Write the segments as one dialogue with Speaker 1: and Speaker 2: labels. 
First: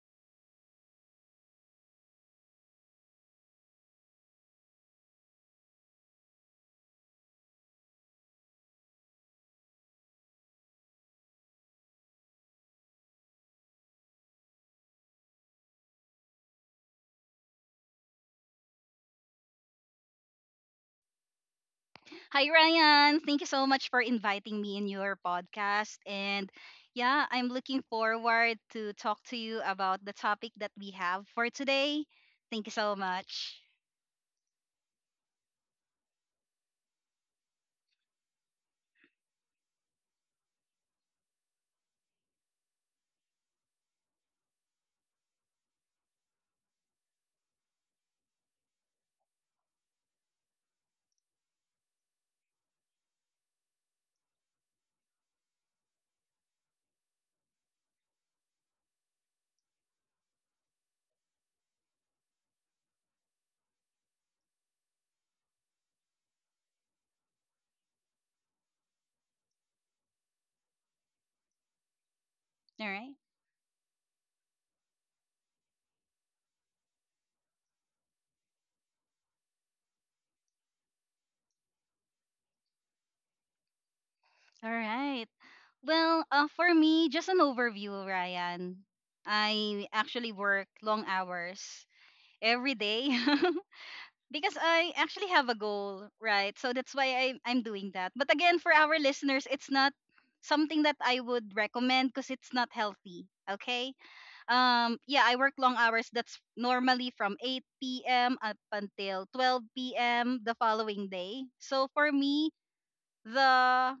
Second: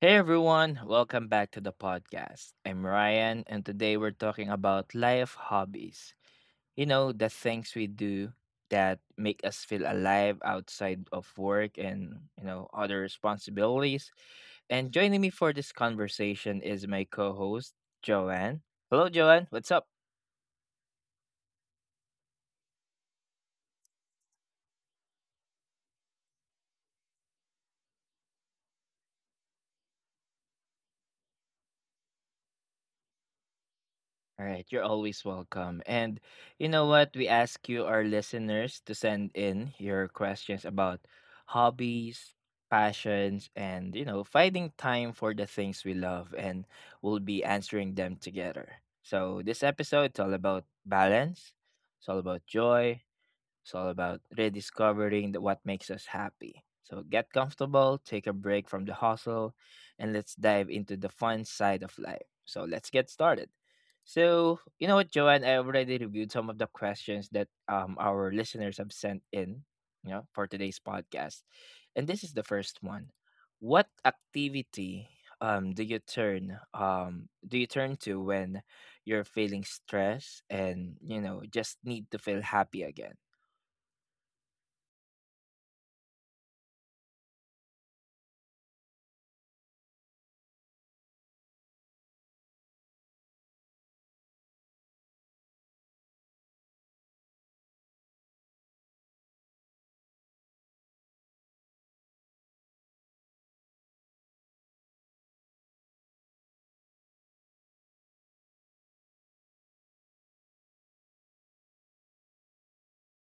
Speaker 1: Hey everyone, welcome back to the podcast. I'm Ryan, and today we're talking about life hobbies. The things we do that make us feel alive outside of work and other responsibilities. And joining me for this conversation is my co host, Joanne. Hello, Joanne. What's up?
Speaker 2: Hi, Ryan. Thank you so much for inviting me in your podcast. And yeah, I'm looking forward to talk to you about the topic that we have for today. Thank you so much.
Speaker 1: All right, you're always welcome. And you know what? We ask you, our listeners, to send in your questions about hobbies, passions, and finding time for the things we love, and we'll be answering them together. So, this episode, it's all about balance, it's all about joy, it's all about rediscovering what makes us happy. So get comfortable, take a break from the hustle, and let's dive into the fun side of life. So let's get started. So, you know what, Joanne, I already reviewed some of the questions that our listeners have sent in for today's podcast. And
Speaker 2: All
Speaker 1: this is
Speaker 2: right.
Speaker 1: the first one. What activity do you turn to when you're feeling stress, and just need to feel happy again?
Speaker 2: All right. Well, for me, just an overview, Ryan. I actually work long hours every day. Because I actually have a goal, right? So that's why I'm doing that. But again, for our listeners, it's not something that I would recommend because it's not healthy. Okay. Yeah, I work long hours. That's normally from 8 p.m. up until 12 p.m. the following day. So for me, the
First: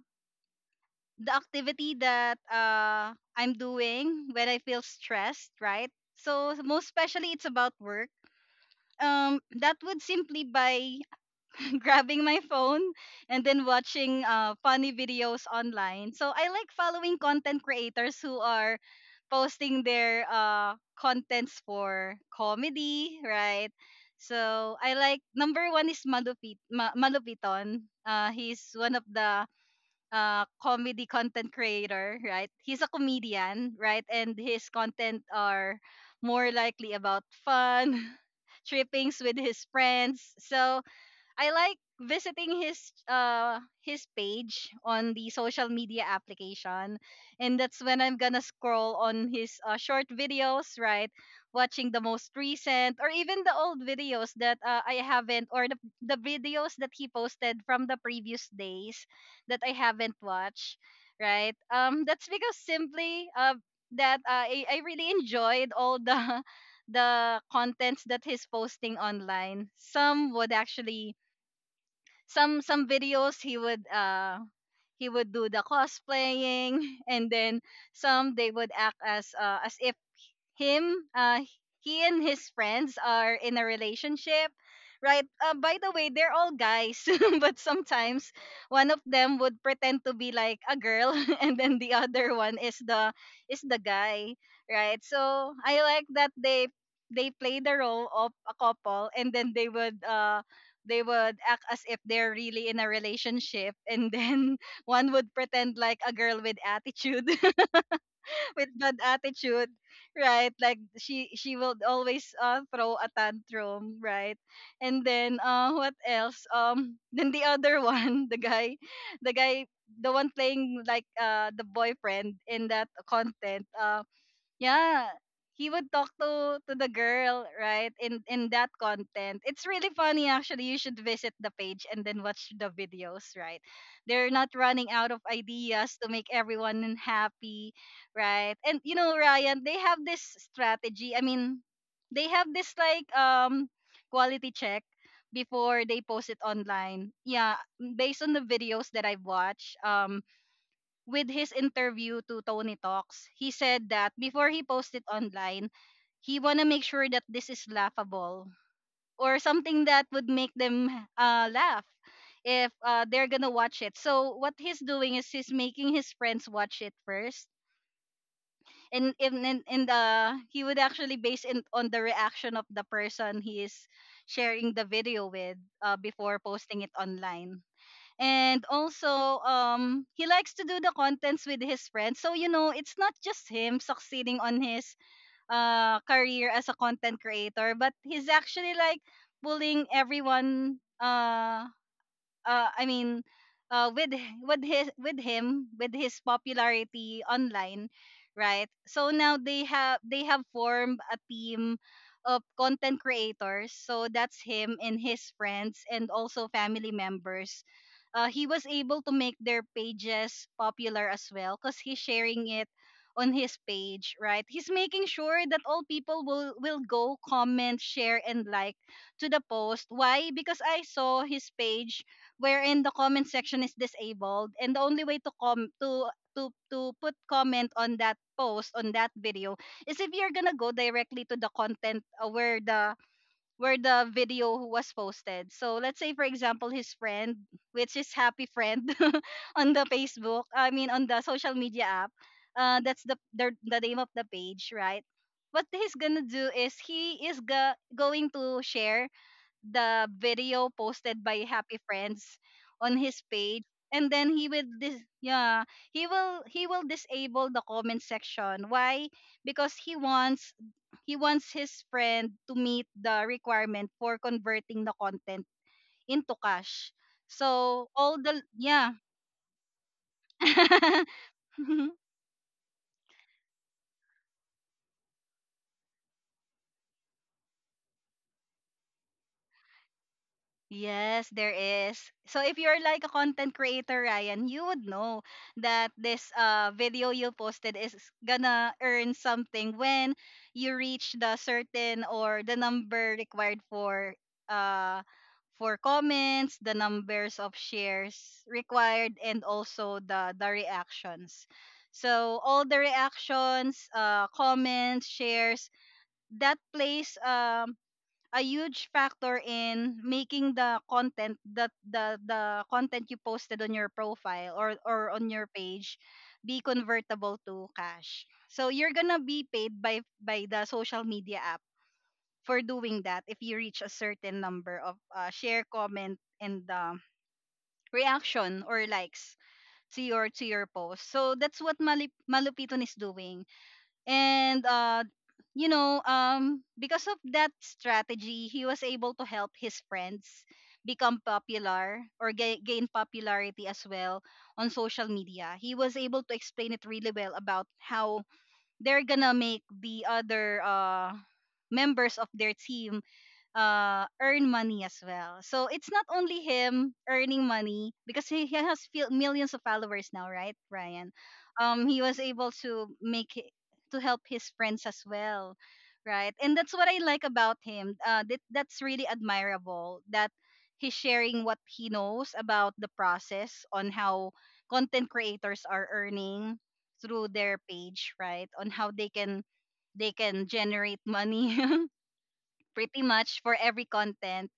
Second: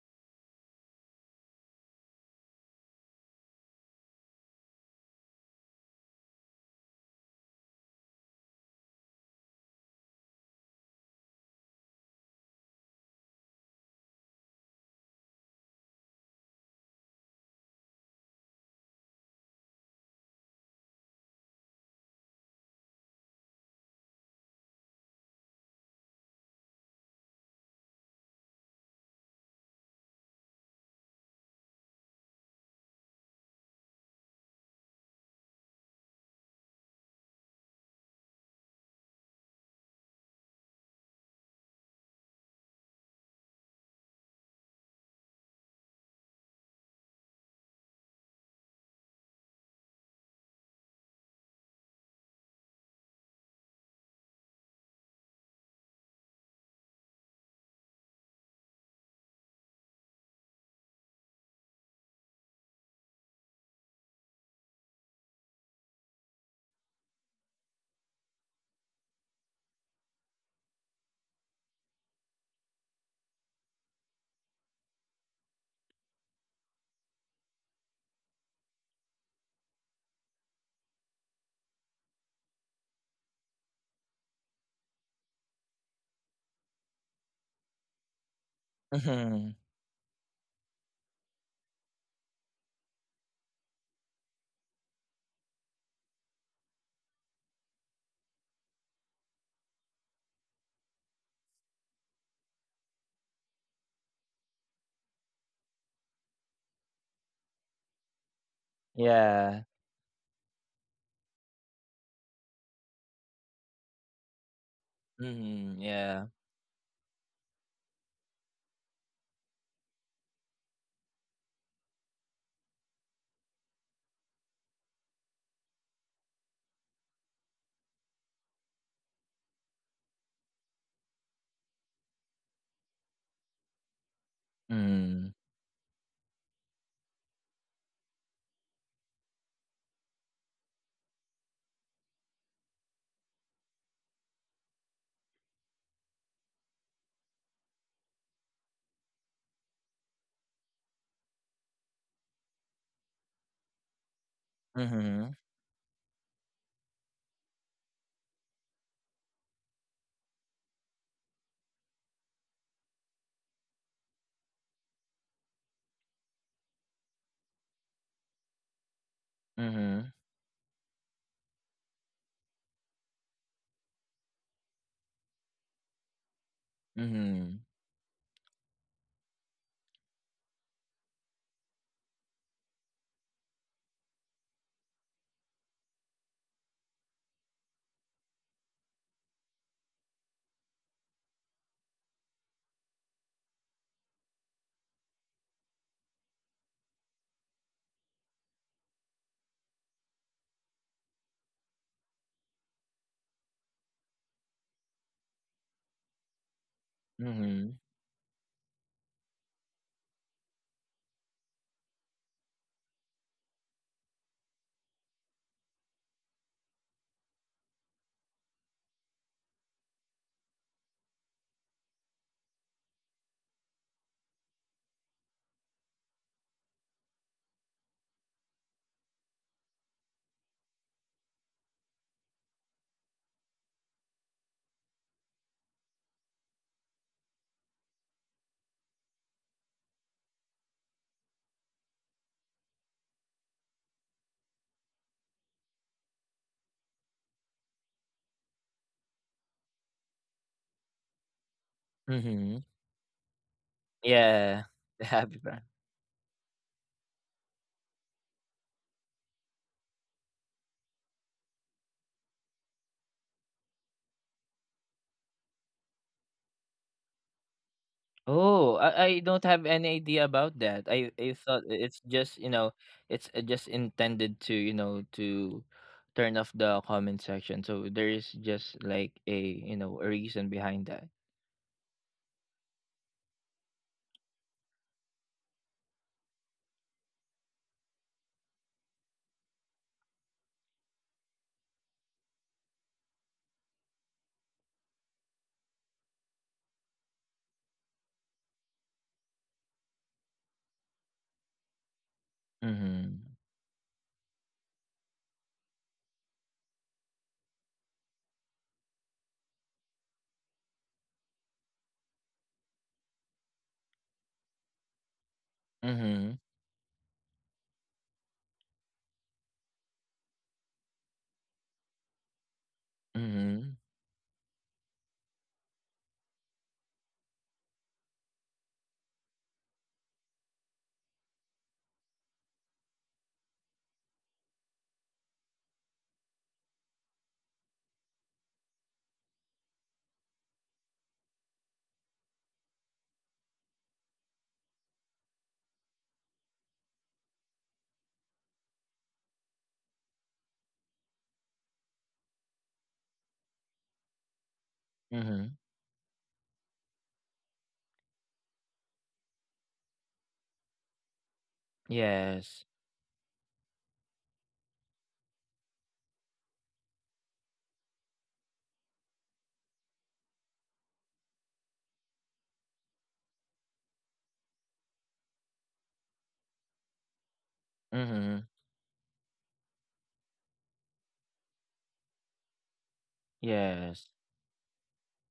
Speaker 2: the activity that I'm doing when I feel stressed, right? So most especially, it's about work that would simply by grabbing my phone and then watching funny videos online. So I like following content creators who are posting their contents for comedy, right? So I like number one is Malupiton. He's one of the comedy content creator, right? He's a comedian, right? And his content are more likely about fun, trippings with his friends. So I like visiting his page on the social media application, and that's when I'm gonna scroll on his short videos, right? Watching the most recent or even the old videos that I haven't, or the videos that he posted from the previous days that I haven't watched, right? That's because simply I really enjoyed all the the contents that he's posting online. Some some videos, he would do the cosplaying, and then some they would act as if him he and his friends are in a relationship, right? By the way, they're all guys. But sometimes one of
Speaker 1: Mhm.
Speaker 2: them would pretend to be like a girl and then the other one is the guy, right? So I like that they play the role of a couple, and then they would act as if they're really in a relationship, and then one would pretend like a girl with attitude. With bad
Speaker 1: Yeah.
Speaker 2: attitude, right? Like she will always throw a tantrum, right? And
Speaker 1: Mhm.
Speaker 2: then
Speaker 1: Yeah.
Speaker 2: what else? Then the other one, the guy, the guy the one playing like the boyfriend in that content, yeah, he would talk to the girl, right? in, that content, it's really funny. Actually, you should visit the page and then watch the videos, right? They're not
Speaker 1: Mm.
Speaker 2: running out of ideas to make everyone happy, right? And you know, Ryan, they have this strategy. They have this quality check before they post it online. Yeah, based on the videos that I've watched, with his interview to Tony Talks, he said that before he
Speaker 1: Mhm.
Speaker 2: posted online, he want to make sure that this is laughable or something that would make them laugh if they're gonna watch it. So what he's doing is he's making his friends watch it first, and
Speaker 1: Mhm.
Speaker 2: in the he would actually base it on the reaction of the person he is sharing the video with before posting it
Speaker 1: Mhm.
Speaker 2: online. And also, he likes to do the contents with his friends. So you know, it's not just him succeeding on his career as a content creator, but he's actually like pulling everyone I mean, with h- with his with him with his popularity online, right? So now they have formed a team of content creators. So that's him and his friends and also family
Speaker 1: Mhm.
Speaker 2: members. He was able to make their pages popular as well because he's sharing it on his page, right? He's making sure that all people will go comment, share, and like to the post. Why? Because I saw his page wherein the comment section is disabled, and the only way to put comment on that post on that video is if you're gonna go directly to the content, where the video was posted. So let's say for example his friend, which is happy friend on the Facebook, I mean on the social media app, that's the name of the page, right? What he's gonna do is he is going to share the video posted by Happy
Speaker 1: Mhm.
Speaker 2: Friends on his page,
Speaker 1: Yeah.
Speaker 2: and
Speaker 1: The
Speaker 2: then he
Speaker 1: happy
Speaker 2: will
Speaker 1: brand.
Speaker 2: yeah, he will disable the comment section. Why? Because he wants his friend to meet the requirement for converting the content into cash. So
Speaker 1: Oh,
Speaker 2: all
Speaker 1: I,
Speaker 2: the,
Speaker 1: I don't have
Speaker 2: yeah.
Speaker 1: any idea about that. I thought it's just, you know, it's just intended to turn off the comment section. So there is just like a reason behind that.
Speaker 2: Yes, there is. So if you're like a content creator, Ryan, you would know that this video you posted is gonna earn something when you reach the certain or the number required uh for comments, the numbers of shares required, and also the reactions. So
Speaker 1: Mhm.
Speaker 2: all the reactions, comments, shares, that plays a huge factor in making the content, that the content you posted on your profile or on your
Speaker 1: Mhm.
Speaker 2: page be convertible to cash. So you're gonna be paid by the social media app for
Speaker 1: Mhm.
Speaker 2: doing that if you reach a certain number of share, comment, and reaction or likes to your post. So that's what Malupiton is doing. And you know Because of that strategy, he was able to help his friends become popular or gain popularity as well on social media. He was able to explain it really well about how they're gonna make the other members of their team earn money
Speaker 1: Mhm.
Speaker 2: as well. So it's not only him earning money, because he has millions of followers now, right, Ryan?
Speaker 1: Yes.
Speaker 2: He was able to make it, to help his friends as well, right? And that's what I like about him. That's really admirable that he's sharing what he knows about the process on how content creators are earning through their
Speaker 1: Mhm.
Speaker 2: page, right? On how they can generate money, pretty
Speaker 1: Yes.
Speaker 2: much for every content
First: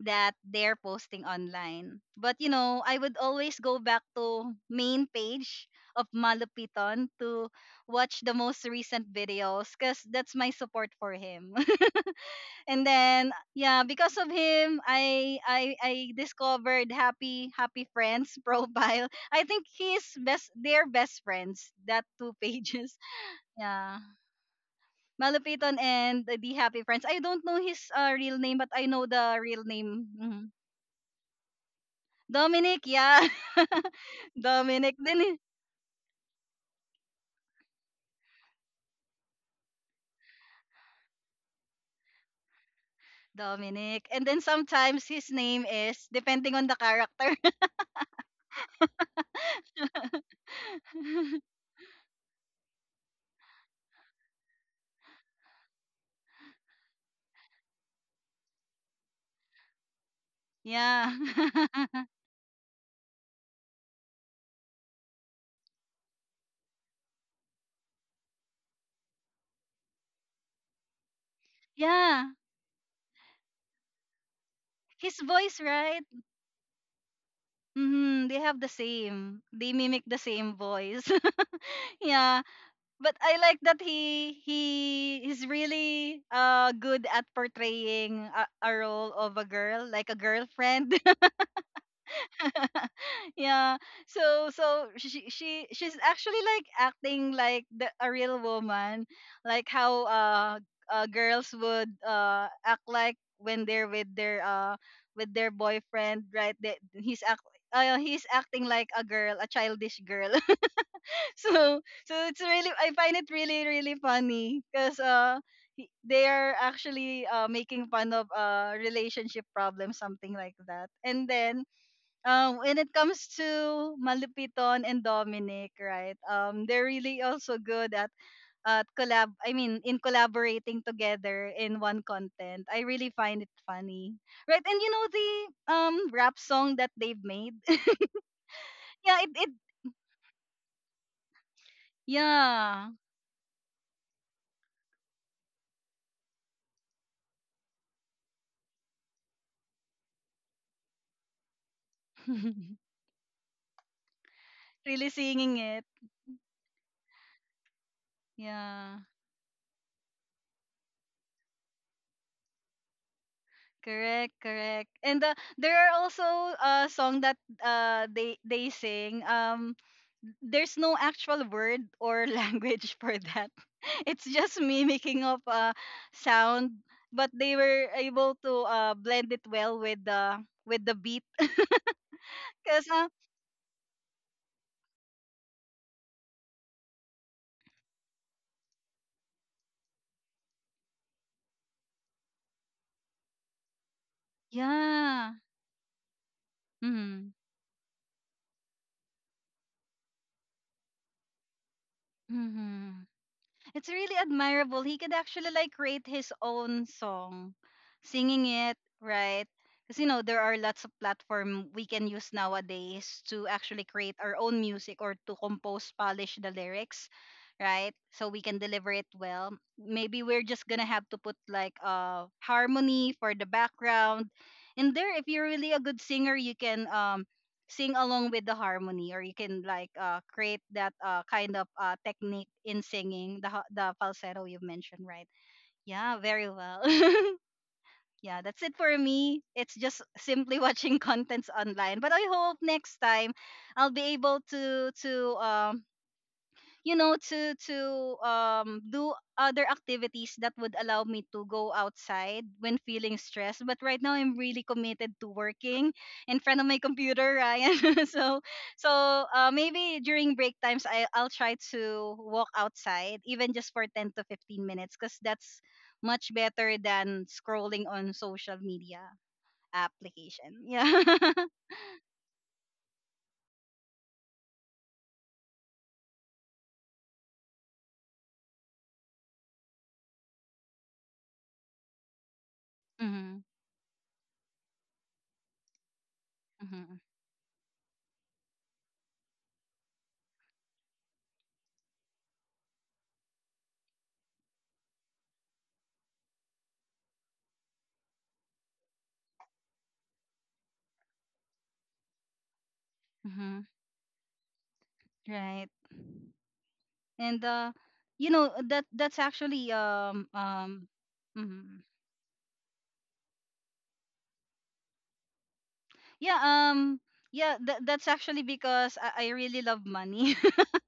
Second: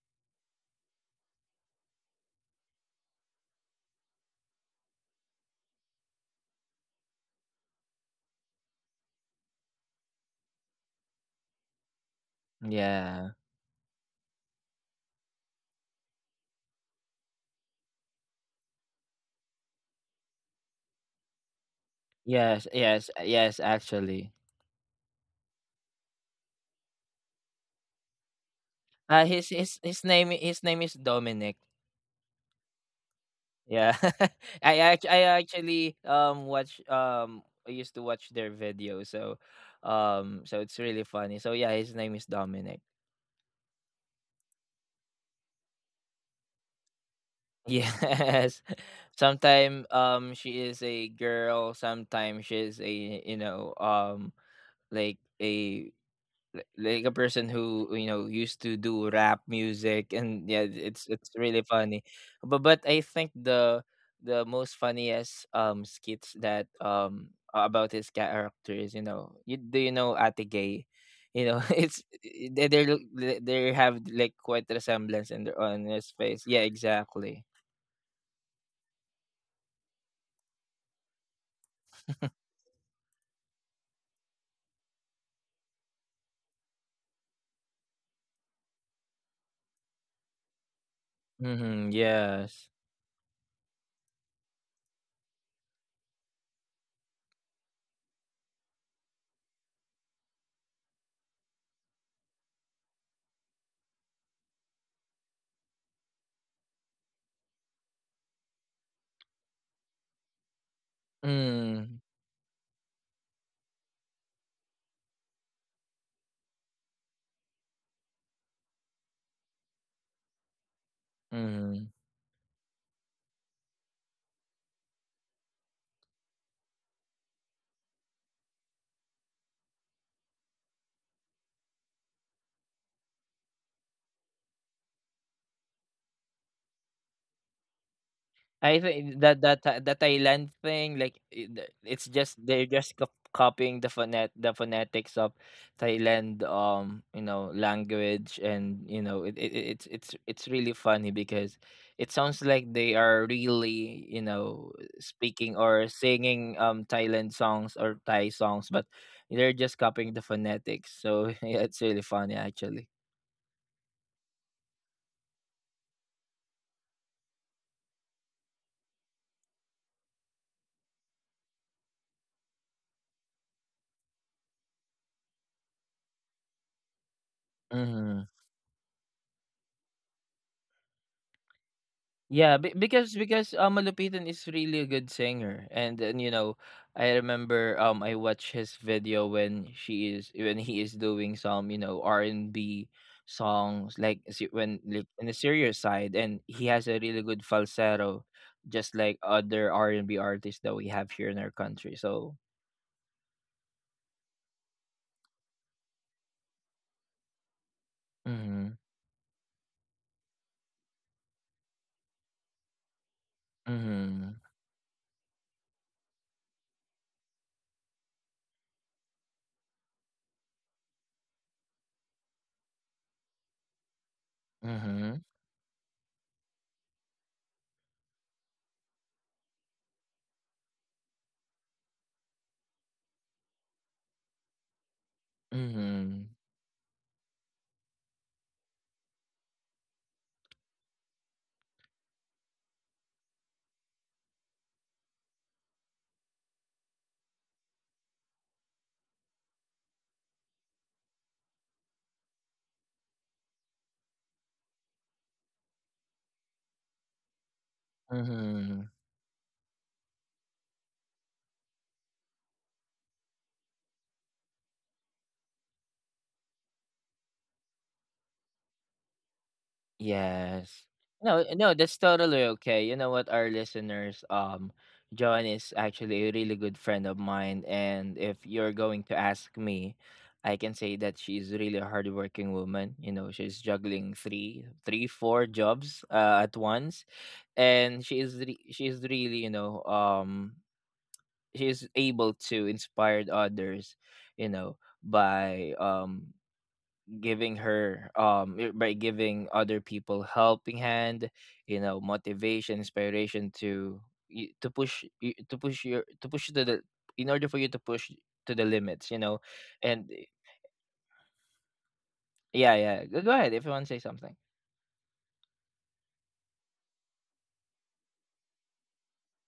Speaker 2: that they're posting online. But you know, I would always go back to main page of Malupiton to watch the most recent videos because that's my support for him. And
Speaker 1: Yeah.
Speaker 2: then yeah, because of him, I discovered Happy Friends profile. I think he's best their best friends that two
Speaker 1: Yes,
Speaker 2: pages.
Speaker 1: yes, yes,
Speaker 2: Yeah.
Speaker 1: actually.
Speaker 2: Malupiton and the Happy Friends. I don't know his real name, but I know the
Speaker 1: His
Speaker 2: real
Speaker 1: his his
Speaker 2: name.
Speaker 1: name
Speaker 2: Mhm.
Speaker 1: his name is Dominic.
Speaker 2: Dominic, yeah.
Speaker 1: Yeah. I
Speaker 2: Dominic.
Speaker 1: act
Speaker 2: Then
Speaker 1: I
Speaker 2: he-
Speaker 1: actually watch I used to watch their video. So it's really funny. So yeah, his name is Dominic.
Speaker 2: Dominic. And then sometimes his name is depending on the character.
Speaker 1: Yes. Sometimes she is a girl, sometimes she is a you know like a li- like a person who used to do rap music, and yeah, it's
Speaker 2: Yeah.
Speaker 1: it's really funny. But I think the most funniest skits about his character is, do you know Ate Gay? It's
Speaker 2: Yeah.
Speaker 1: they look they have like quite
Speaker 2: His
Speaker 1: resemblance in
Speaker 2: voice,
Speaker 1: their on
Speaker 2: right?
Speaker 1: his face, yeah, exactly.
Speaker 2: Hmm. They have the same. They mimic the same voice. Yeah. But I like that he is really good at portraying a role of a girl, like a girlfriend.
Speaker 1: Mm-hmm, yes.
Speaker 2: Yeah. So she's actually like acting like a real woman, like how girls would act like when they're with their boyfriend, right? They, he's act He's acting like a girl, a childish girl. So
Speaker 1: Mm-hmm.
Speaker 2: so it's really, I find it really really funny because they are actually making fun of relationship problems, something like that. And then
Speaker 1: Mm-hmm.
Speaker 2: when it comes to Malupiton and Dominic, right, they're really also good at collaborating together in one content. I really find it funny, right? And you know, the rap song that they've made.
Speaker 1: I
Speaker 2: Yeah,
Speaker 1: think
Speaker 2: it,
Speaker 1: that
Speaker 2: it
Speaker 1: that Thailand thing, like, I the it's just they're
Speaker 2: yeah.
Speaker 1: just copying the phonetics of Thailand, language, and, you know, it- it's really funny because it sounds like they are really
Speaker 2: Really singing
Speaker 1: speaking
Speaker 2: it.
Speaker 1: or singing, Thailand songs or Thai songs,
Speaker 2: Yeah,
Speaker 1: but they're just copying the phonetics. So, yeah, it's really funny, actually.
Speaker 2: correct, correct. And there are also song that they sing. There's no actual word or language for that. It's just mimicking of sound, but they were able
Speaker 1: Mhm.
Speaker 2: to blend it well with the beat.
Speaker 1: Yeah, be-
Speaker 2: Cause
Speaker 1: because because Malupitan is really a good singer, and I remember I watched his video when he is doing some R and B songs like when, like,
Speaker 2: Yeah.
Speaker 1: in the serious side, and he has a
Speaker 2: Mm-hmm.
Speaker 1: really good falsetto, just like other R and B artists that we have here in our country. So.
Speaker 2: Mm-hmm. It's really admirable. He could actually like create his own song, singing it,
Speaker 1: Mm-hmm,
Speaker 2: right? Because you know, there are lots of platform we can use nowadays to actually create our
Speaker 1: mm-hmm,
Speaker 2: own music, or to compose, polish the lyrics, right? So we can deliver it well. Maybe we're just gonna have to put like harmony for the background. And there, if
Speaker 1: mm-hmm,
Speaker 2: you're really a good singer, you can sing along with the harmony, or you can create that kind of technique in singing the falsetto you mentioned, right? Yeah,
Speaker 1: mm-hmm,
Speaker 2: very well. Yeah, that's it for me. It's just simply watching contents online, but I hope next time I'll be able to you know to do other activities that would allow me to go outside when feeling stressed. But right now I'm really committed to working in front of my computer, Ryan. so so
Speaker 1: mm-hmm.
Speaker 2: uh, maybe during break times, I'll try to walk outside even just for 10 to 15 minutes, because that's much better than scrolling on social media application. Yeah.
Speaker 1: Yes. No, no, that's totally okay. You know what, our listeners, John is actually a really good friend of mine, and if you're going to ask me, I can say that
Speaker 2: Mm-hmm,
Speaker 1: she's really a hardworking woman. She's juggling three,
Speaker 2: mm-hmm,
Speaker 1: three, four jobs at once, and she is re- she is really, she is able to inspire others, you know, by giving her I- by giving other people helping hand,
Speaker 2: mm-hmm.
Speaker 1: motivation, inspiration,
Speaker 2: Right.
Speaker 1: to y- to
Speaker 2: And
Speaker 1: push your to push to the
Speaker 2: that
Speaker 1: in
Speaker 2: that's
Speaker 1: order for you to
Speaker 2: actually
Speaker 1: push to the limits, and
Speaker 2: mhm.
Speaker 1: yeah, yeah, go ahead if you want to say something.
Speaker 2: yeah um yeah, that's actually because I really love money.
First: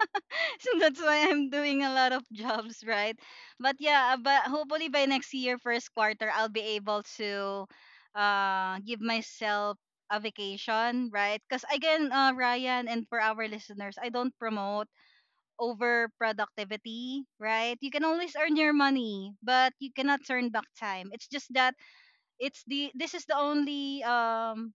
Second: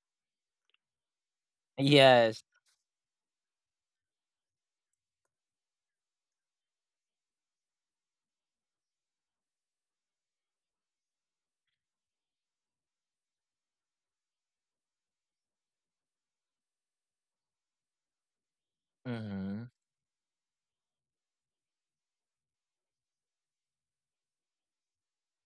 Speaker 2: So that's why I'm doing a lot of
Speaker 1: Yes.
Speaker 2: jobs, right? But but hopefully by next year first quarter, I'll be able to give myself a vacation, right? Because again, Ryan, and for our listeners, I don't promote over productivity, right? You can always earn your
Speaker 1: Mm-hmm.
Speaker 2: money, but you cannot turn back time. It's just that it's the this is the only um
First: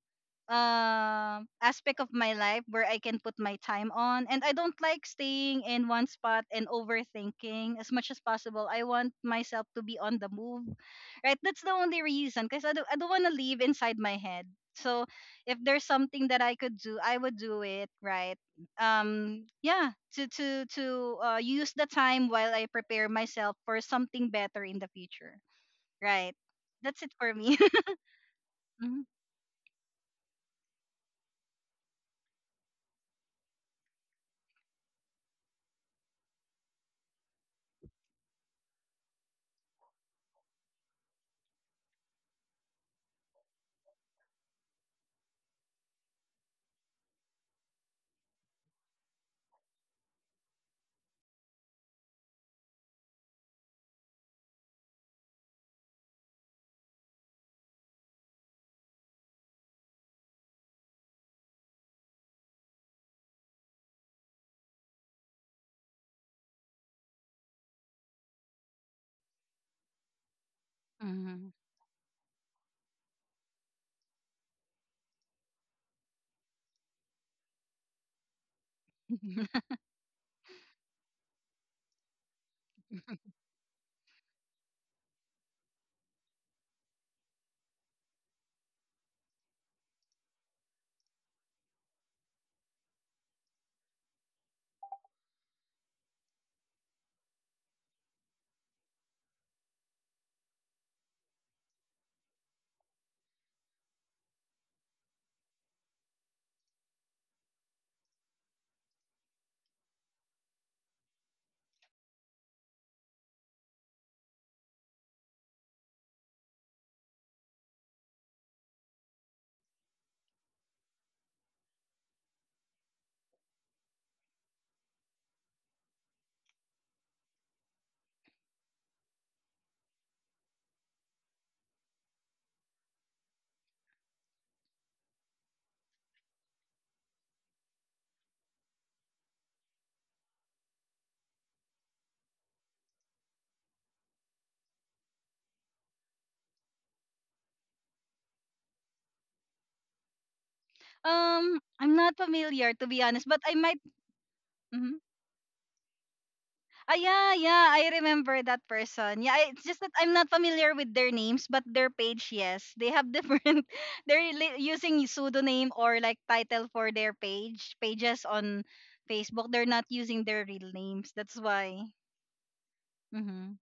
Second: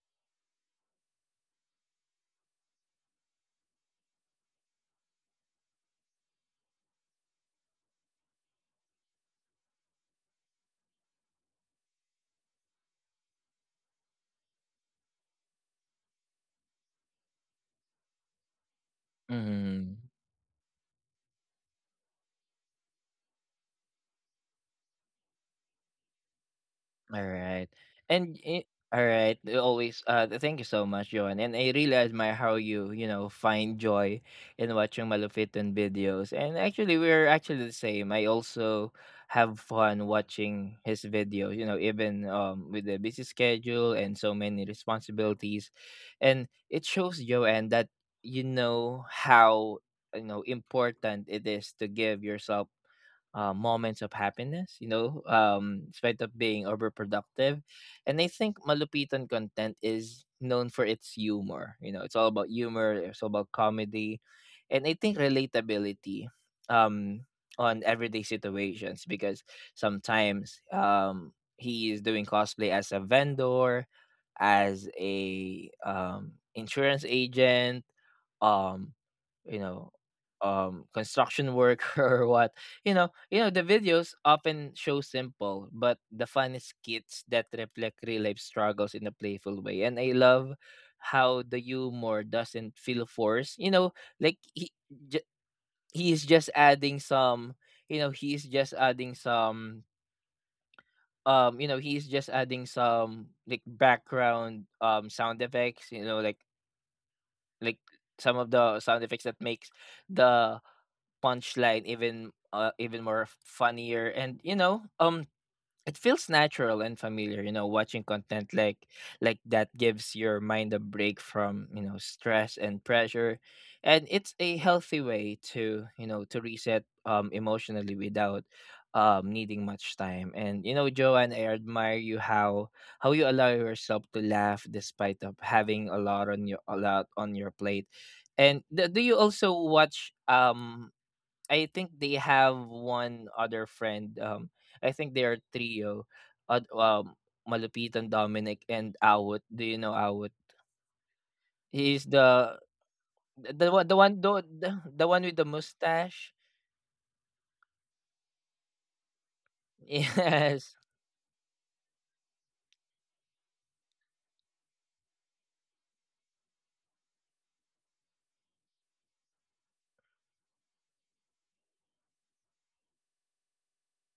Speaker 2: um aspect of my life where I can put my time on, and I don't like staying in one spot and overthinking as much as possible. I want myself to be on the move. Right? That's the only reason, because I don't want to live inside my head. So if there's something that I could do, I would do it, right?
Speaker 1: Mm-hmm.
Speaker 2: Yeah, to use the time while I prepare myself for something better in the future. Right.
Speaker 1: All
Speaker 2: That's it
Speaker 1: right.
Speaker 2: for me.
Speaker 1: And all right,
Speaker 2: Mhm,
Speaker 1: always thank you so much, Johan. And I really admire how you find joy in watching Malupiton videos. And actually we're actually the same. I also have fun watching his videos even with a busy schedule and so many responsibilities. And it shows Joanne that you know how important it is to give yourself moments of happiness, despite of being overproductive. And I think Malupitan content is known for its humor. It's all about humor, it's all about comedy. And I think relatability, um, on everyday situations, because sometimes he is
Speaker 2: mhm.
Speaker 1: doing cosplay as a vendor, as a insurance agent, um, you know, construction worker or what. The videos often show simple but the funniest skits that reflect real life struggles in a playful way, and I love how the humor doesn't feel forced. Like j- he is just adding some. He is just adding some. He is just adding some like background sound effects. Like some of the sound effects that makes the punchline even more funnier, and it feels natural and familiar. Watching content like that gives your mind a break from stress and pressure, and it's a healthy way to you know to reset emotionally without needing much time. And Joanne, I admire you how you allow yourself to laugh despite of having a lot on your plate. And do you also watch I think they have one other friend. I think they are trio. Uh, um, Malupitan, Dominic, and Awut. Do you know Awut? He's
Speaker 2: I'm not familiar, to be
Speaker 1: the
Speaker 2: honest,
Speaker 1: one
Speaker 2: but
Speaker 1: the
Speaker 2: I
Speaker 1: one
Speaker 2: might.
Speaker 1: the, the one with the
Speaker 2: Mhm.
Speaker 1: mustache.
Speaker 2: Ah, yeah, yeah, I remember that person. Yeah, it's just that I'm
Speaker 1: Yes.
Speaker 2: not familiar with their names, but their page, yes, they have different. Using pseudonym or like title for their pages on Facebook. They're not using their real names. That's why. Mm-hmm.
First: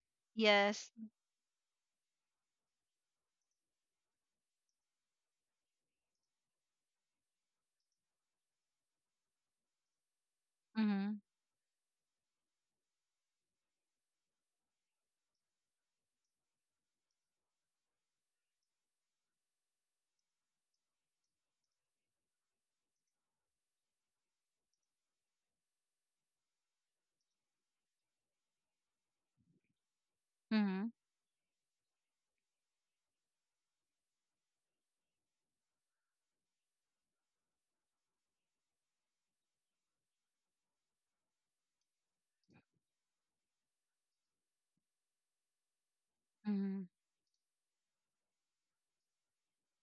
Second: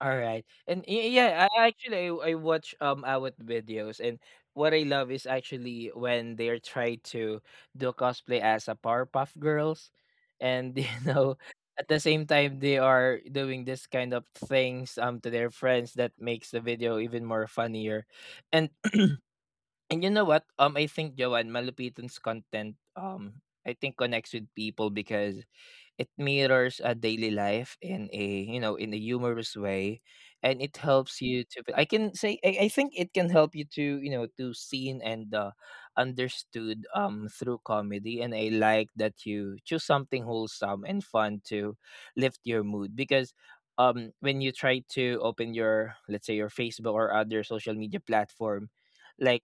Speaker 1: All right. And
Speaker 2: Yes.
Speaker 1: yeah, I actually I watch Awat videos, and what I love is actually when they're trying to do cosplay as a Powerpuff Girls, and
Speaker 2: Mm-hmm.
Speaker 1: at the same time they are doing this kind of things to their friends that makes the video even more funnier. And and you know what? I think Joanne Malupitan's content, I think connects with people because it mirrors a daily life in a you know in a humorous way, and it
Speaker 2: Mm-hmm.
Speaker 1: helps you to. I can say I think it can help you to seen and understood through comedy. And I like that you choose something wholesome and fun to lift your mood, because when you try to open your, let's say, your
Speaker 2: Mm-hmm.
Speaker 1: Facebook or other social media platform, like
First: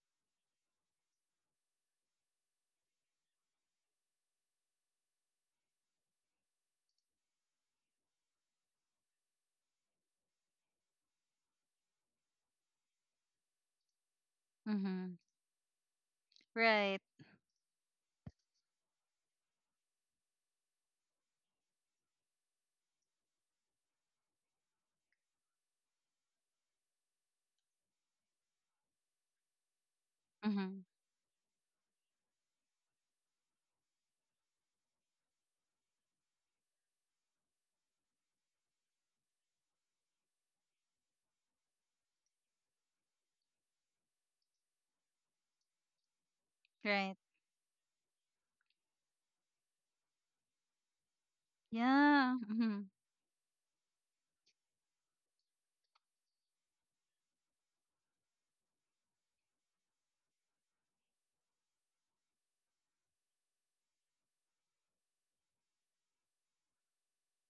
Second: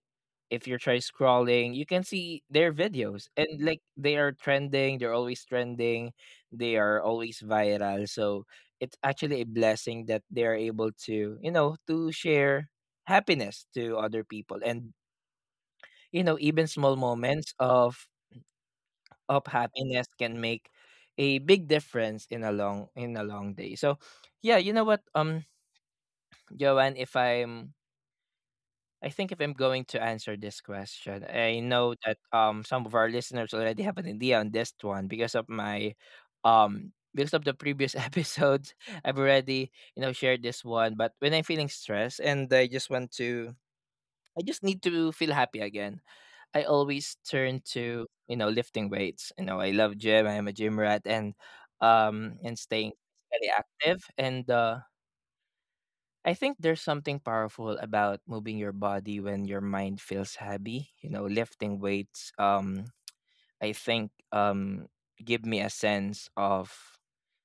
Speaker 1: if you try scrolling, you can see their videos, and like they are trending, they're always trending, they are always viral. So it's actually a blessing that they are able to share happiness to
Speaker 2: Mm-hmm.
Speaker 1: other people. And,
Speaker 2: Right.
Speaker 1: you know, even small moments of happiness can make a big difference in a long day. So yeah, you know what, Joanne, if I'm I think if I'm going to
Speaker 2: Mm-hmm.
Speaker 1: answer this question, I know that some of our listeners already have an idea on this one because of the previous episodes. I've already shared this one. But when I'm feeling stressed, and I just need to feel happy again. I
Speaker 2: Right.
Speaker 1: always turn to lifting weights. I love gym, I am a gym rat, and
Speaker 2: Yeah. Mm-hmm.
Speaker 1: staying very active, and I think there's something powerful about moving your body when your mind feels heavy. Lifting weights. I think give me a sense of.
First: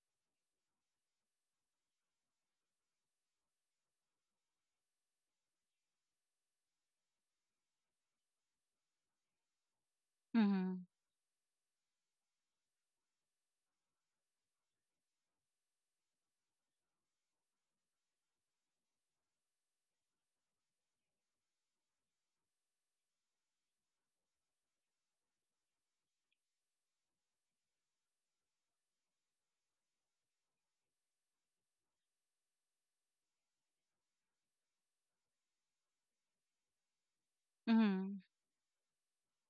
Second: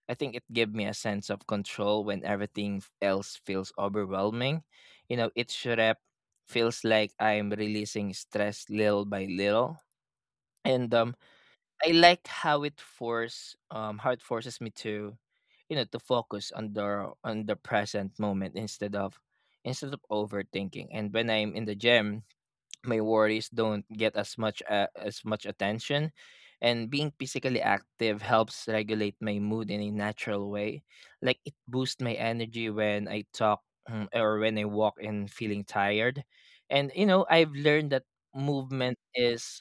Speaker 1: I think it gave me a sense of control when everything else feels overwhelming. Each rep feels like I'm releasing stress little by little, and
Speaker 2: Mm-hmm.
Speaker 1: I like how it forces me to you know to focus on the present moment, instead of overthinking. And when I'm in the gym, my worries don't get as much attention, and being physically active helps regulate my mood in a natural way, like it boosts my energy when I talk, or when I walk and feeling tired. And I've learned that
Speaker 2: Mm-hmm.
Speaker 1: movement is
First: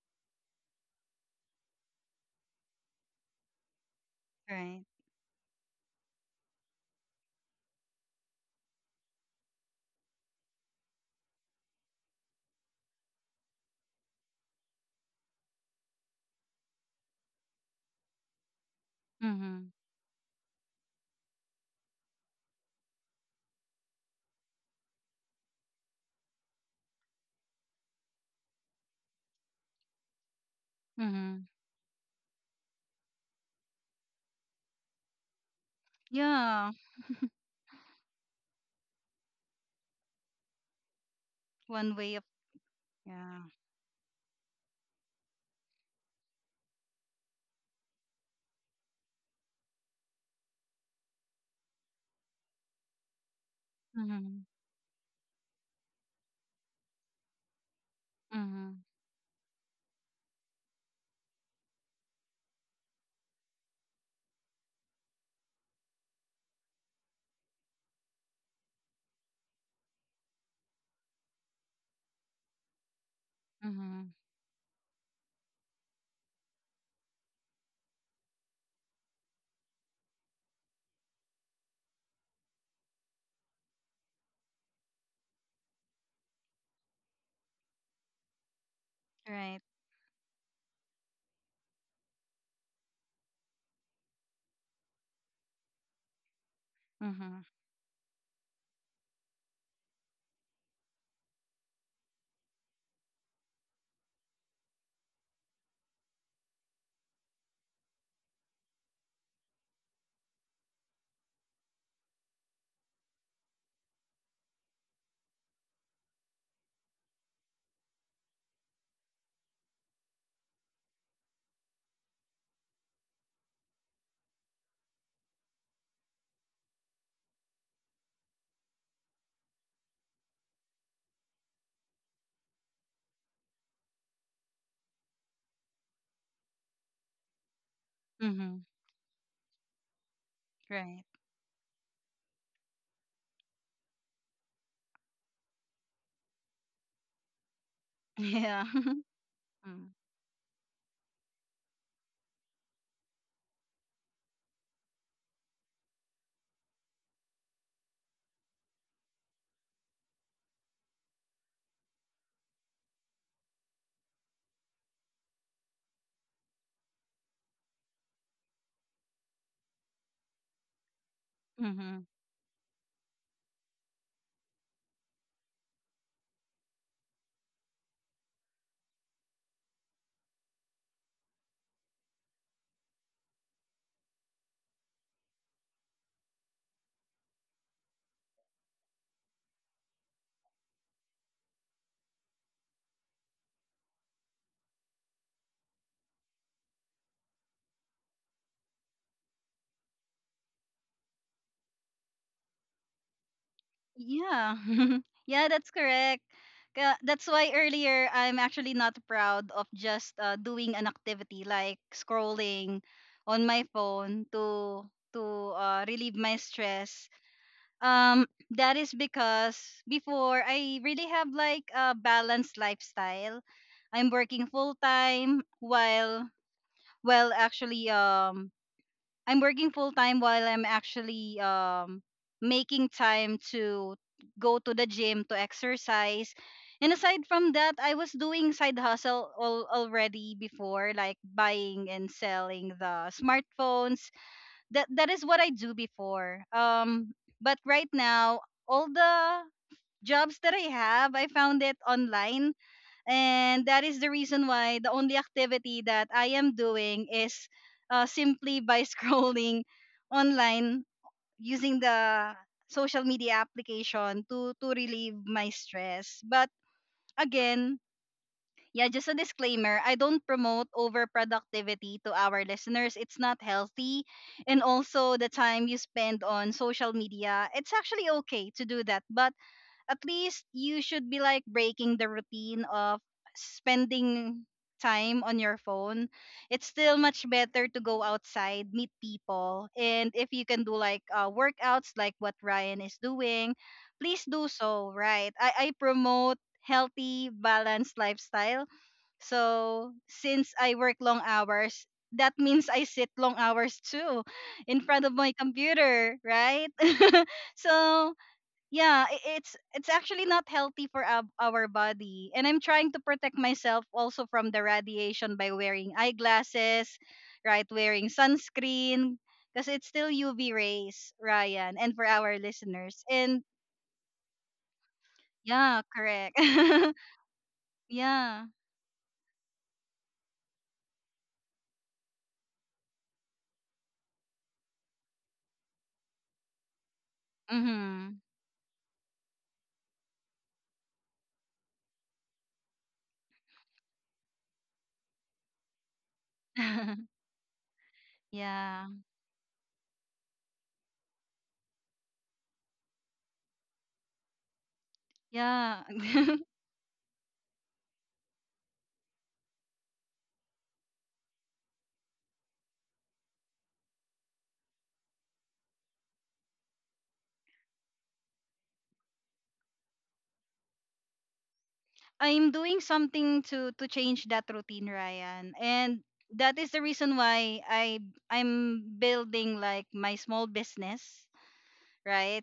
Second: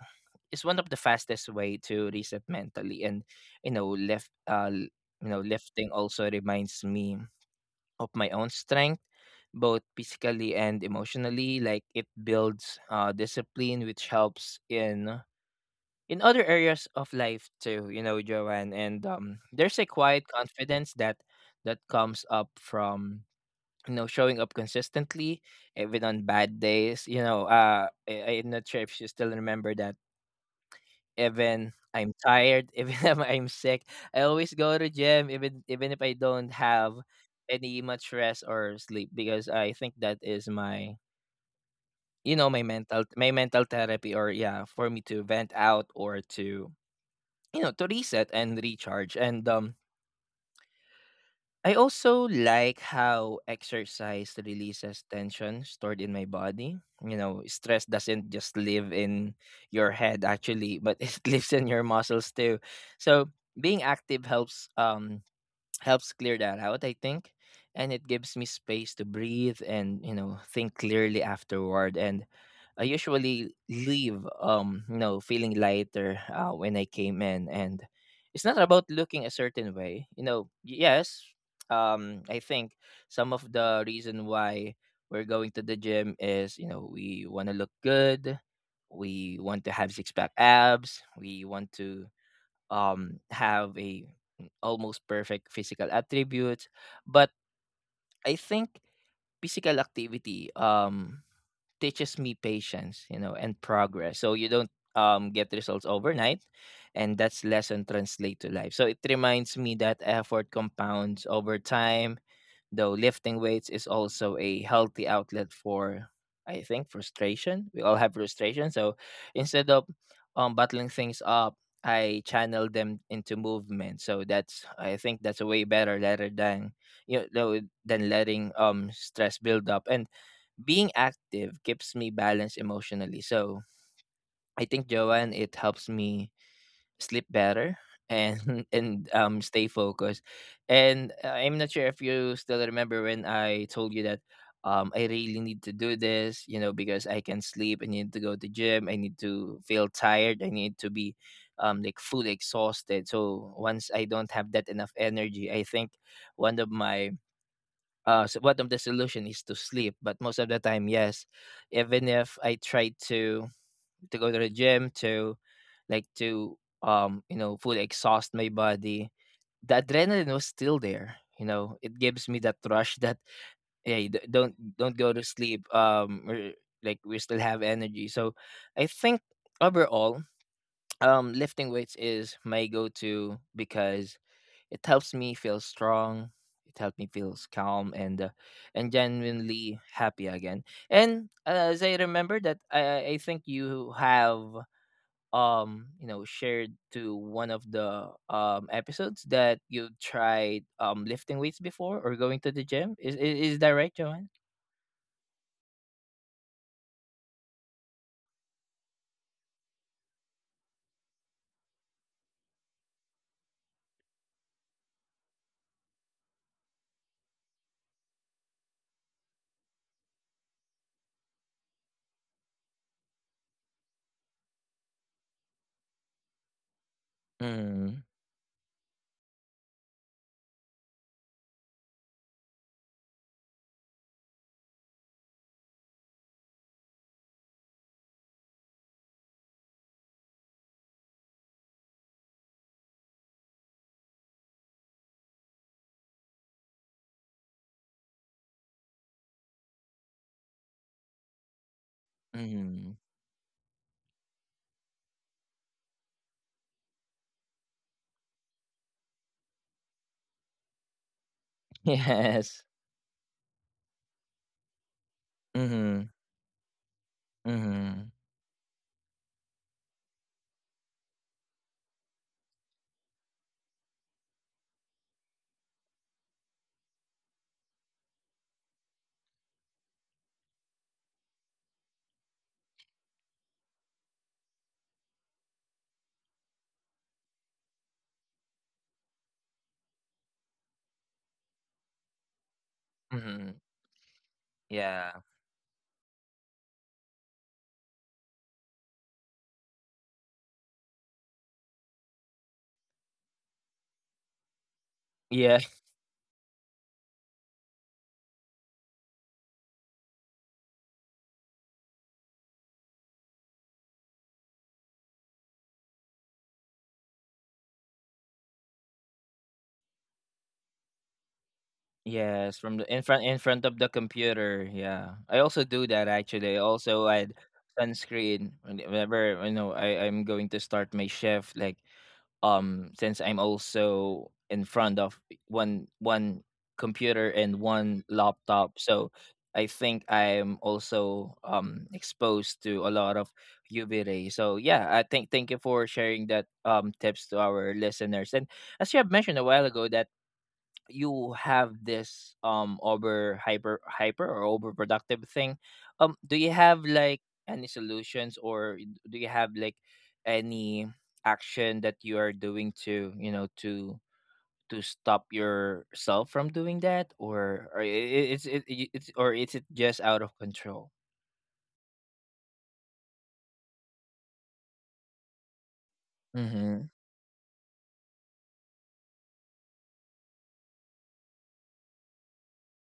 Speaker 1: is one of the fastest way to reset mentally, and you know lift uh
Speaker 2: Right.
Speaker 1: l- lifting also reminds me of my own strength, both physically and emotionally. Like it builds discipline, which helps in other areas of life too. Joanne, and
Speaker 2: Mm-hmm.
Speaker 1: there's a quiet confidence that comes up from showing up consistently even on bad days. I'm not sure if you still remember that,
Speaker 2: Mm-hmm.
Speaker 1: even I'm tired, even if I'm sick. I always go to gym even if I don't
Speaker 2: Yeah.
Speaker 1: have any much rest or sleep because I think that is my
Speaker 2: One way of
Speaker 1: my mental
Speaker 2: yeah.
Speaker 1: therapy or yeah, for me to vent out or to to reset and recharge. And I also like how exercise
Speaker 2: Mm-hmm.
Speaker 1: releases tension stored in my body. You know, stress doesn't just live
Speaker 2: Mm-hmm.
Speaker 1: in your head actually, but it lives in your muscles too. So being active helps clear that out, I think. And it gives me space to breathe and, you know, think clearly afterward. And I usually leave,
Speaker 2: Mm-hmm.
Speaker 1: um, you know, feeling lighter when I came in. And it's not about looking a certain way. Yes, I think some of the reason why we're going to the gym is, you know, we want to look good. We want to
Speaker 2: Right.
Speaker 1: have six pack abs. We want to have a almost perfect physical attributes. But
Speaker 2: Mm-hmm.
Speaker 1: I think physical activity teaches me patience, you know, and progress. So you don't get results overnight, and that's lesson translate to life. So it reminds me that effort compounds over time. Though lifting weights is also a healthy outlet for, I think, frustration. We all have frustration. So instead of bottling things up, I channel them into movement. So that's, I think that's a way better rather than, you know, than letting stress build up. And being active keeps me balanced emotionally. So I think, Joanne, it helps me sleep better and
Speaker 2: Mm-hmm.
Speaker 1: and stay focused. And
Speaker 2: Right.
Speaker 1: I'm not sure if you still remember when I told you that I really need to do this, you know, because I can sleep, I need to go to gym,
Speaker 2: Yeah.
Speaker 1: I need to feel tired, I need to be like fully exhausted. So once I don't have that enough energy, I think one of my one of the solution is to sleep. But most of the time, yes, even if I try to go to the gym to like to you know, fully exhaust my body, the adrenaline was still there, you know, it
Speaker 2: Mm-hmm.
Speaker 1: gives me that rush that hey, don't go to sleep, like, we still have energy. So I think overall, lifting weights is my go-to because it helps me feel strong, it helps me feel calm and and genuinely happy again. And as I remember that, I think you have shared to one of the episodes that you tried lifting weights before, or going to the gym, is that right, Joanne?
Speaker 2: Yeah. Yeah, that's correct. That's why earlier I'm actually not proud of just doing an activity like scrolling on my phone to relieve my stress. That is because before I really have like a balanced lifestyle. I'm working full time while well
Speaker 1: Mm.
Speaker 2: actually I'm working full time while I'm actually making time to go to the gym to exercise. And aside from that, I was doing side hustle already before, like buying and selling the smartphones. That is what I do before. But right now, all the jobs that I have, I found it online,
Speaker 1: Mm.
Speaker 2: and that is the reason why the only activity that I am doing is simply by scrolling online using
Speaker 1: Yes.
Speaker 2: the social media application to relieve my
Speaker 1: Mm.
Speaker 2: stress. But
Speaker 1: Mm.
Speaker 2: again, yeah, just a disclaimer, I don't promote overproductivity to our listeners. It's not healthy. And also, the time you spend on social media, it's actually okay to do that. But at least you should be like breaking the routine of spending time on your phone. It's still much better to go outside, meet people. And if you can do like workouts, like what Ryan is
Speaker 1: Hmm.
Speaker 2: doing, please do
Speaker 1: Yeah.
Speaker 2: so, right? I promote healthy, balanced lifestyle. So since I work long hours, that means I sit long hours too in front of
Speaker 1: Yeah.
Speaker 2: my computer, right? So yeah, it's actually not healthy for our body. And I'm trying to protect myself also from the radiation by wearing eyeglasses, right? Wearing sunscreen, because it's still UV rays, Ryan, and for
Speaker 1: Yes,
Speaker 2: our
Speaker 1: from the in front, in
Speaker 2: listeners.
Speaker 1: front
Speaker 2: And
Speaker 1: of the computer. Yeah, I also do that,
Speaker 2: yeah,
Speaker 1: actually. I
Speaker 2: correct.
Speaker 1: also add sunscreen
Speaker 2: Yeah.
Speaker 1: whenever you know, I'm going to start my shift, like, since I'm also in front of one computer and one
Speaker 2: Mhm.
Speaker 1: laptop, so I think I'm also exposed to a lot of UV rays. So yeah, I think, thank you for sharing that tips to our listeners. And as you have
Speaker 2: Yeah.
Speaker 1: mentioned a while ago that you have this over hyper hyper or overproductive thing,
Speaker 2: Yeah.
Speaker 1: do you have like any solutions, do you have like any action that you are doing to, you know, to stop yourself from doing that? Or or i- i- it's it, i- it's or is it just out of control?
Speaker 2: I'm doing something to change that routine, Ryan. And
Speaker 1: Mhm.
Speaker 2: that is the reason why I'm building like my small business, right?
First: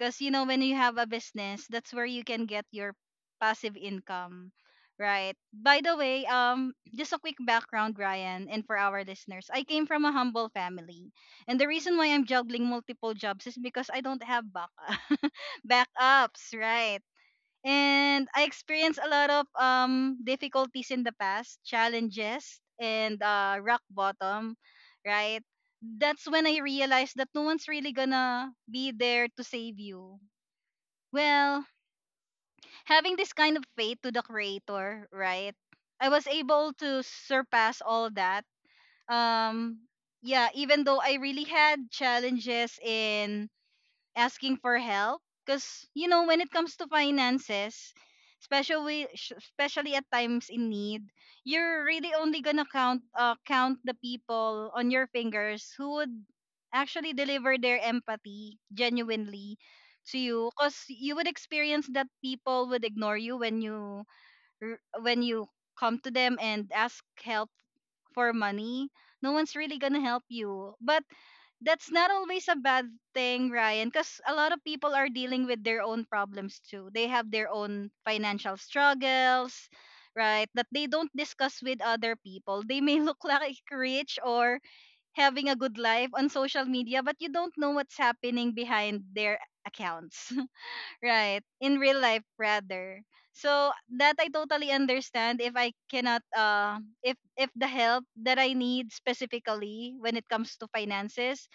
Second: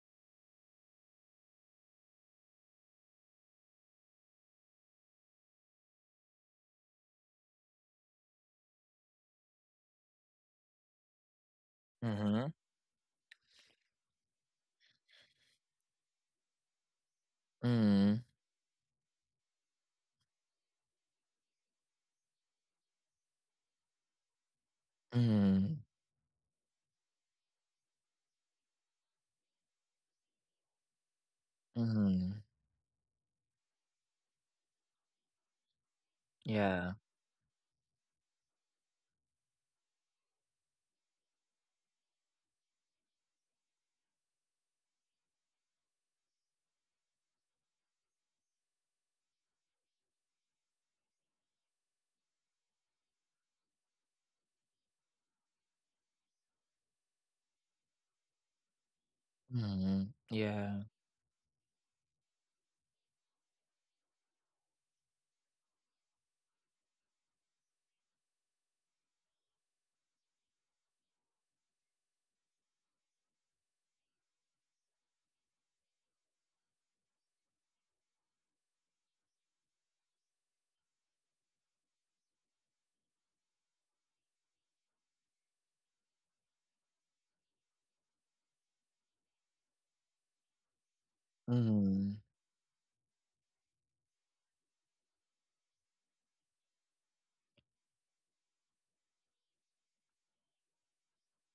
Speaker 2: Cuz you know, when you have a business, that's where you can get your passive income, right? By the way, just a quick background, Ryan, and for our listeners, I came from a humble family. And the reason why I'm
Speaker 1: Mhm.
Speaker 2: juggling multiple jobs is because I don't have backup backups, right?
Speaker 1: Mhm.
Speaker 2: And I experienced a lot of difficulties in the past, challenges and rock bottom, right?
Speaker 1: Mhm.
Speaker 2: That's when I realized that no one's really gonna be there to save you. Well,
Speaker 1: Mhm.
Speaker 2: having this kind of faith to the creator, right, I was able
Speaker 1: Yeah.
Speaker 2: to surpass all that. Um yeah, even though I really had challenges in asking for help, because you know, when it comes to finances, especially at times in need, you're really only gonna count the people on your fingers who would actually deliver their empathy genuinely
Speaker 1: Mhm.
Speaker 2: to you.
Speaker 1: Yeah.
Speaker 2: Because you would experience that people would ignore you when when you come to them and ask help for money. No one's really gonna help you. But that's not always a bad thing, Ryan, because a lot of people are dealing with their own problems too. They have their own financial struggles, right, that they don't discuss with other people. They may look like rich or having a good life on social media, but you don't know what's happening behind their accounts, right? In real
Speaker 1: Mhm.
Speaker 2: life, rather. So that I totally understand if I cannot if if the help that I need specifically when it comes to finances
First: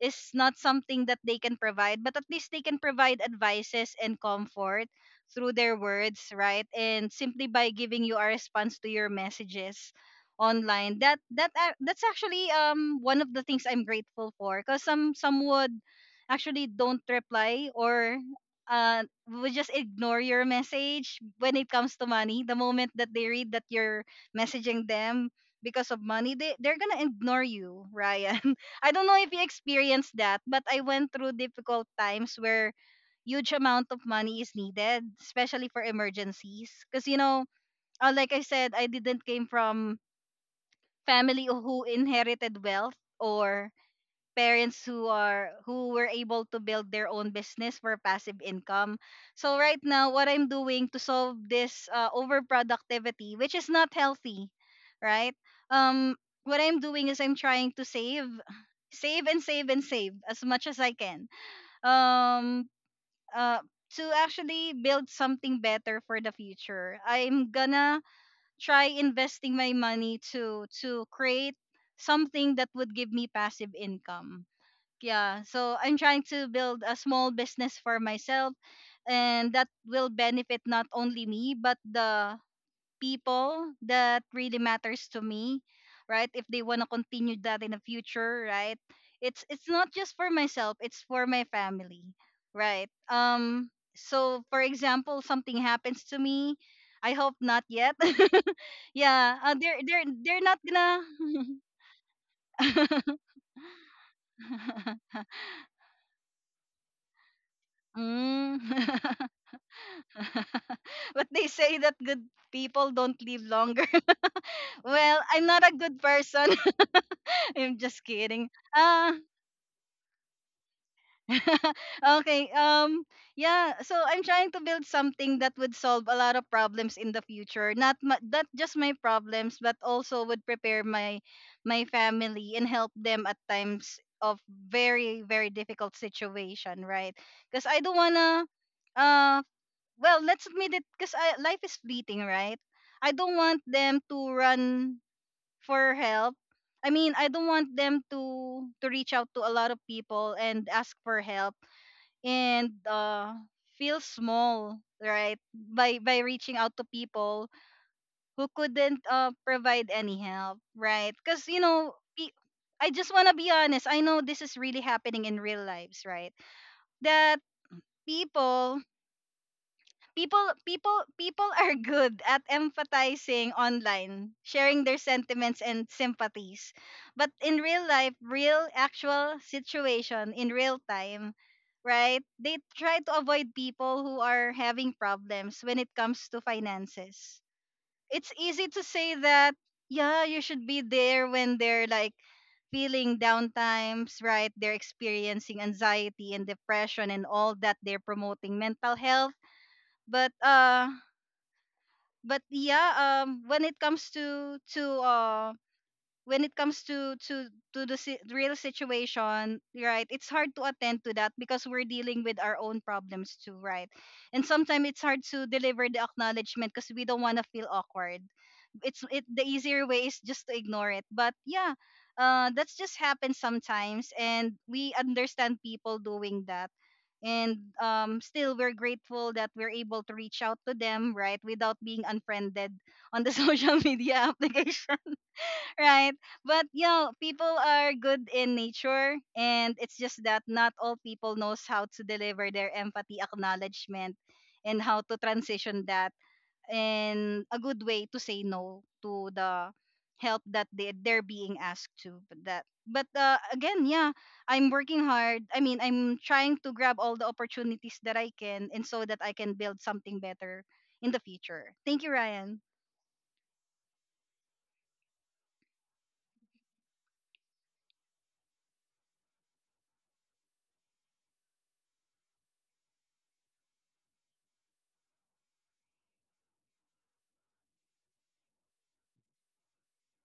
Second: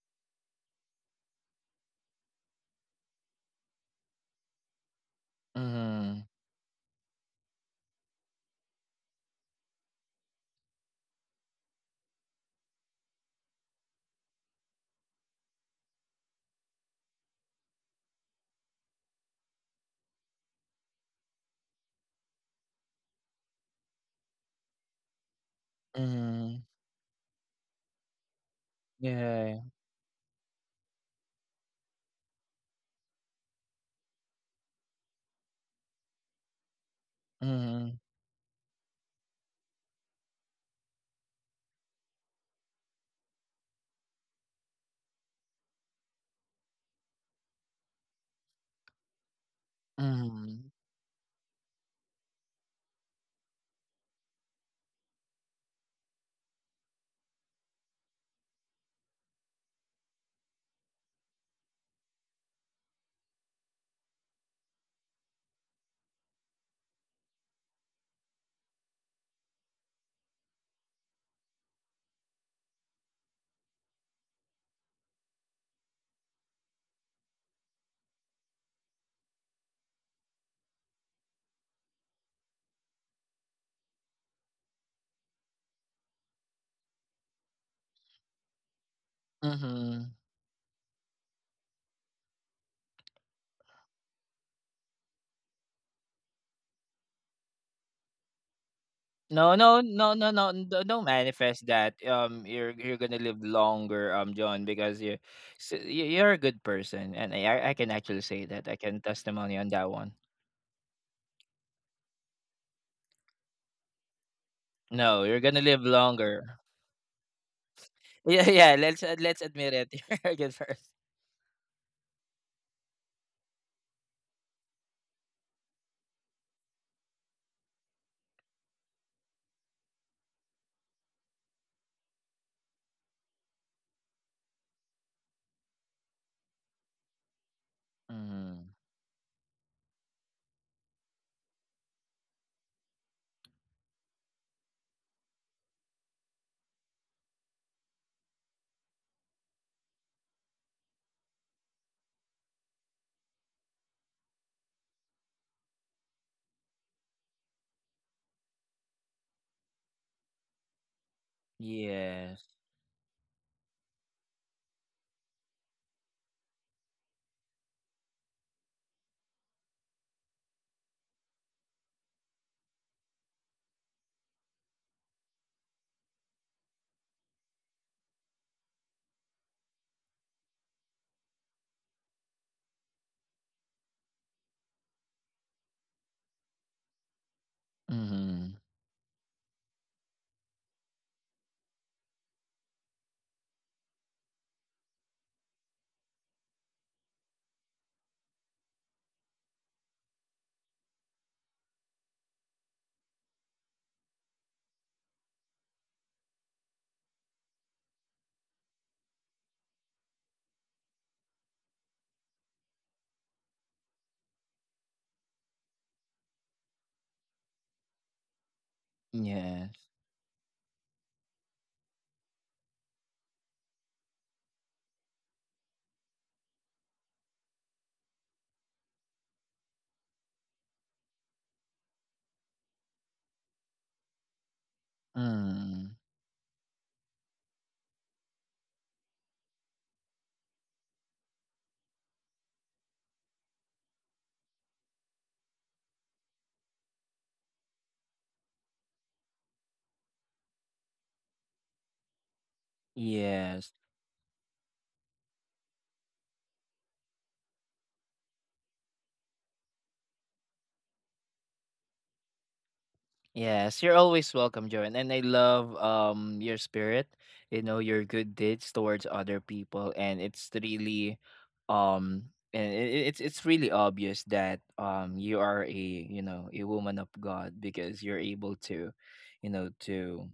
Speaker 2: is not something that they can provide, but at least they can provide advices and comfort through their
Speaker 1: Mhm.
Speaker 2: words, right? And simply by giving you a response to your messages online. That's actually one of the things I'm grateful for, because some would actually don't reply, or uh, would just ignore your message when it comes to money. The moment that they read that you're messaging them because of money,
Speaker 1: Mhm.
Speaker 2: they're gonna ignore you, Ryan. I don't know if you
Speaker 1: Yeah.
Speaker 2: experienced that, but I went through difficult times where huge amount of money is needed, especially for emergencies. Because you know,
Speaker 1: Mhm,
Speaker 2: like I said, I didn't came from family who inherited wealth, or parents who were able to build their own business for passive income. So right now, what I'm
Speaker 1: mhm,
Speaker 2: doing to solve this overproductivity, which is not healthy, right? Um what I'm doing is I'm trying to save as much as I can. Um uh to actually build something better for the future. I'm gonna try investing my money to create something that would give me passive income. Yeah, so I'm trying to build a small business for myself, and that will benefit not only me but the people that really matters to me, right? If they want to continue that in the future, right, it's not
Speaker 1: mhm.
Speaker 2: just for myself, it's for my family, right? So for example, something happens to me, I hope not yet. Yeah,
Speaker 1: No, no, no, no,
Speaker 2: they're
Speaker 1: no,
Speaker 2: not
Speaker 1: n
Speaker 2: gonna
Speaker 1: don't manifest that. You're gonna live longer, John, because you you're a good person, and I can actually say
Speaker 2: mm.
Speaker 1: that, I can testimony on that one.
Speaker 2: But they say that good people don't live longer. Well,
Speaker 1: No, you're
Speaker 2: I'm
Speaker 1: gonna
Speaker 2: not a
Speaker 1: live
Speaker 2: good person.
Speaker 1: longer.
Speaker 2: I'm just
Speaker 1: Yeah,
Speaker 2: kidding.
Speaker 1: yeah,
Speaker 2: Ah.
Speaker 1: let's admit it, you're a good person.
Speaker 2: Okay. Yeah, so I'm trying to build something that would solve a lot of problems in the future. Not just my problems, but also would prepare my family and help them at times of very, very difficult situation, right? Because I don't want to
Speaker 1: Mhm,
Speaker 2: uh well, let's admit it, because life is fleeting, right? I don't want them to run for help. I mean, I don't want them to reach out to a lot of people and ask for help, and feel small, right? By reaching out to people who couldn't provide any help, right? Because you know,
Speaker 1: yes,
Speaker 2: I just wanna be honest. I know this is really happening in real lives, right? That people people are good at empathizing online, sharing their sentiments and sympathies. But in real life, real actual situation in real time, right, they try to avoid people who are having problems when it comes to finances. It's
Speaker 1: mhm,
Speaker 2: easy to say that, yeah, you should be there when they're like feeling down times, right? They're experiencing anxiety and depression and all that. They're promoting mental health, but yeah, um when it comes to to uh when it comes to real situation, right, it's hard to attend to that, because we're dealing with our own problems too, right? And sometimes it's hard to deliver the acknowledgement because we don't want to feel awkward. It's it The
Speaker 1: yes,
Speaker 2: easier way is just to ignore it, but yeah, that's just happens sometimes, and we understand people doing that. And still we're grateful that we're able to reach out to them, right, without being unfriended on the social media application,
Speaker 1: mm,
Speaker 2: right? But you know, people are good in nature, and it's just that not all people knows how to deliver their empathy acknowledgement and how to transition that in a good way, to say no to the help that they're being asked to. But
Speaker 1: yes.
Speaker 2: again, yeah, I'm working hard. I mean, I'm trying to grab all the opportunities that I can, and so that I can build something better in the future. Thank you, Ryan.
Speaker 1: Yes, you're always welcome, Joanne. And I love your spirit, you know, your good deeds towards other people. And it's really um and it's really obvious that you are a, you know, a woman of God, because you're able to, you know, to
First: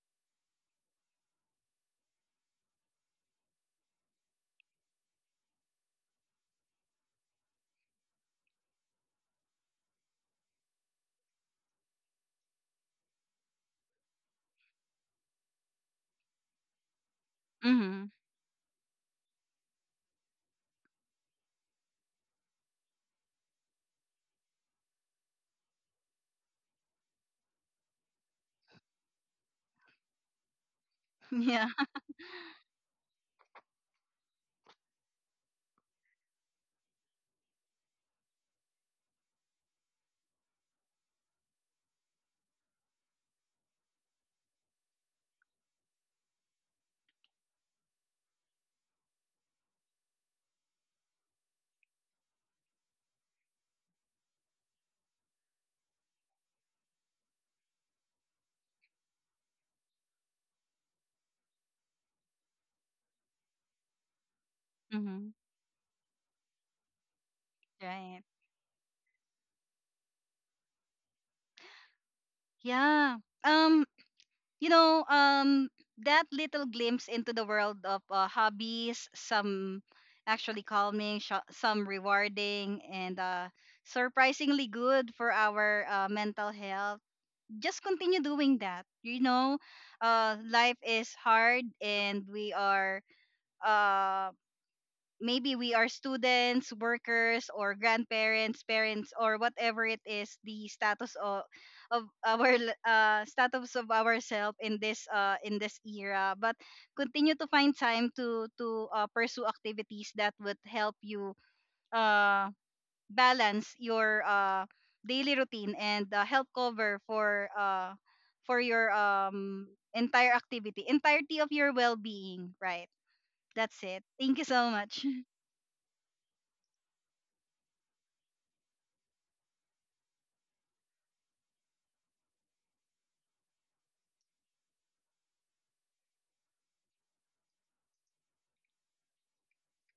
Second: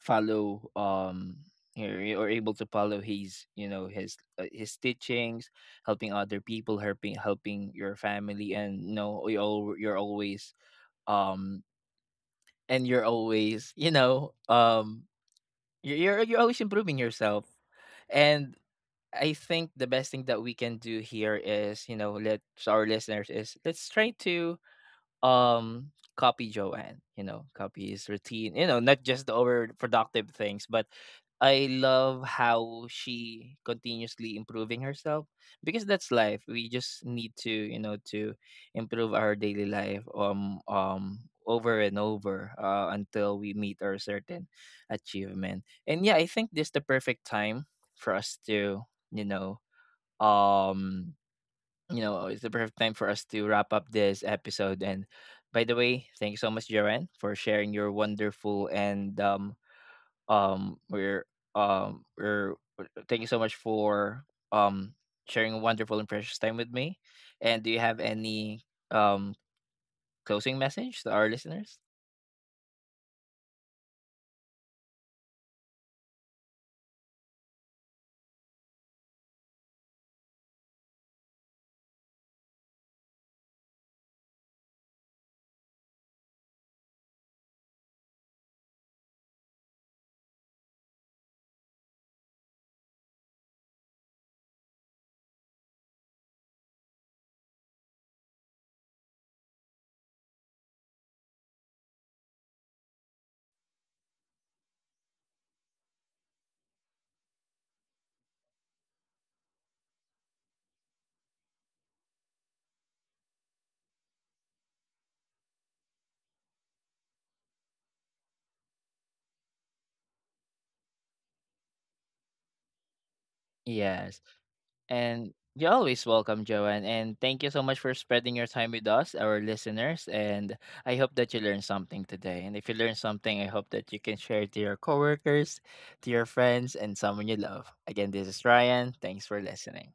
Speaker 1: follow you're able to follow his, you know, his teachings, helping other people, helping your family, and you know, you're always um and you're always, you know, you're always improving yourself.
Speaker 2: Hmm.
Speaker 1: And I think the best thing that we can do here is, you know, let to our listeners, is let's try to um copy Joanne, you know, copy his routine, you know, not just the overproductive things. But I
Speaker 2: Yeah.
Speaker 1: love how she continuously improving herself, because that's life. We just need to, you know, to improve our daily life over and over, until we meet our certain achievement. And yeah, I think this the perfect time for us to, you know, um you know, it's the perfect time for us to wrap up this episode. And by the way, thank you so much, Jaren, for sharing your wonderful and um we're we're thank you so much for um
Speaker 2: Hmm.
Speaker 1: sharing a wonderful and precious time with me. And do you have
Speaker 2: Right.
Speaker 1: any um closing message to our listeners?
Speaker 2: Yeah. Um, you know, that little glimpse into the world of hobbies, some actually calming, some rewarding, and surprisingly good for our mental health. Just continue doing that. You know, life is hard, and we are. uh, Maybe we are students, workers, or grandparents, parents, or whatever it is, the status of status of ourselves in this era. But continue to find time to pursue activities that would help you uh, balance your daily routine and help cover for your entire activity, entirety of your well-being. Right. That's it.
Speaker 1: Yes.
Speaker 2: Thank you so much.
Speaker 1: And you're always welcome, Joanne. And thank you so much for spending your time with us, our listeners. And I hope that you learned something today. And if you learned something, I hope that you can share it to your coworkers, to your friends, and someone you love. Again, this is Ryan. Thanks for listening.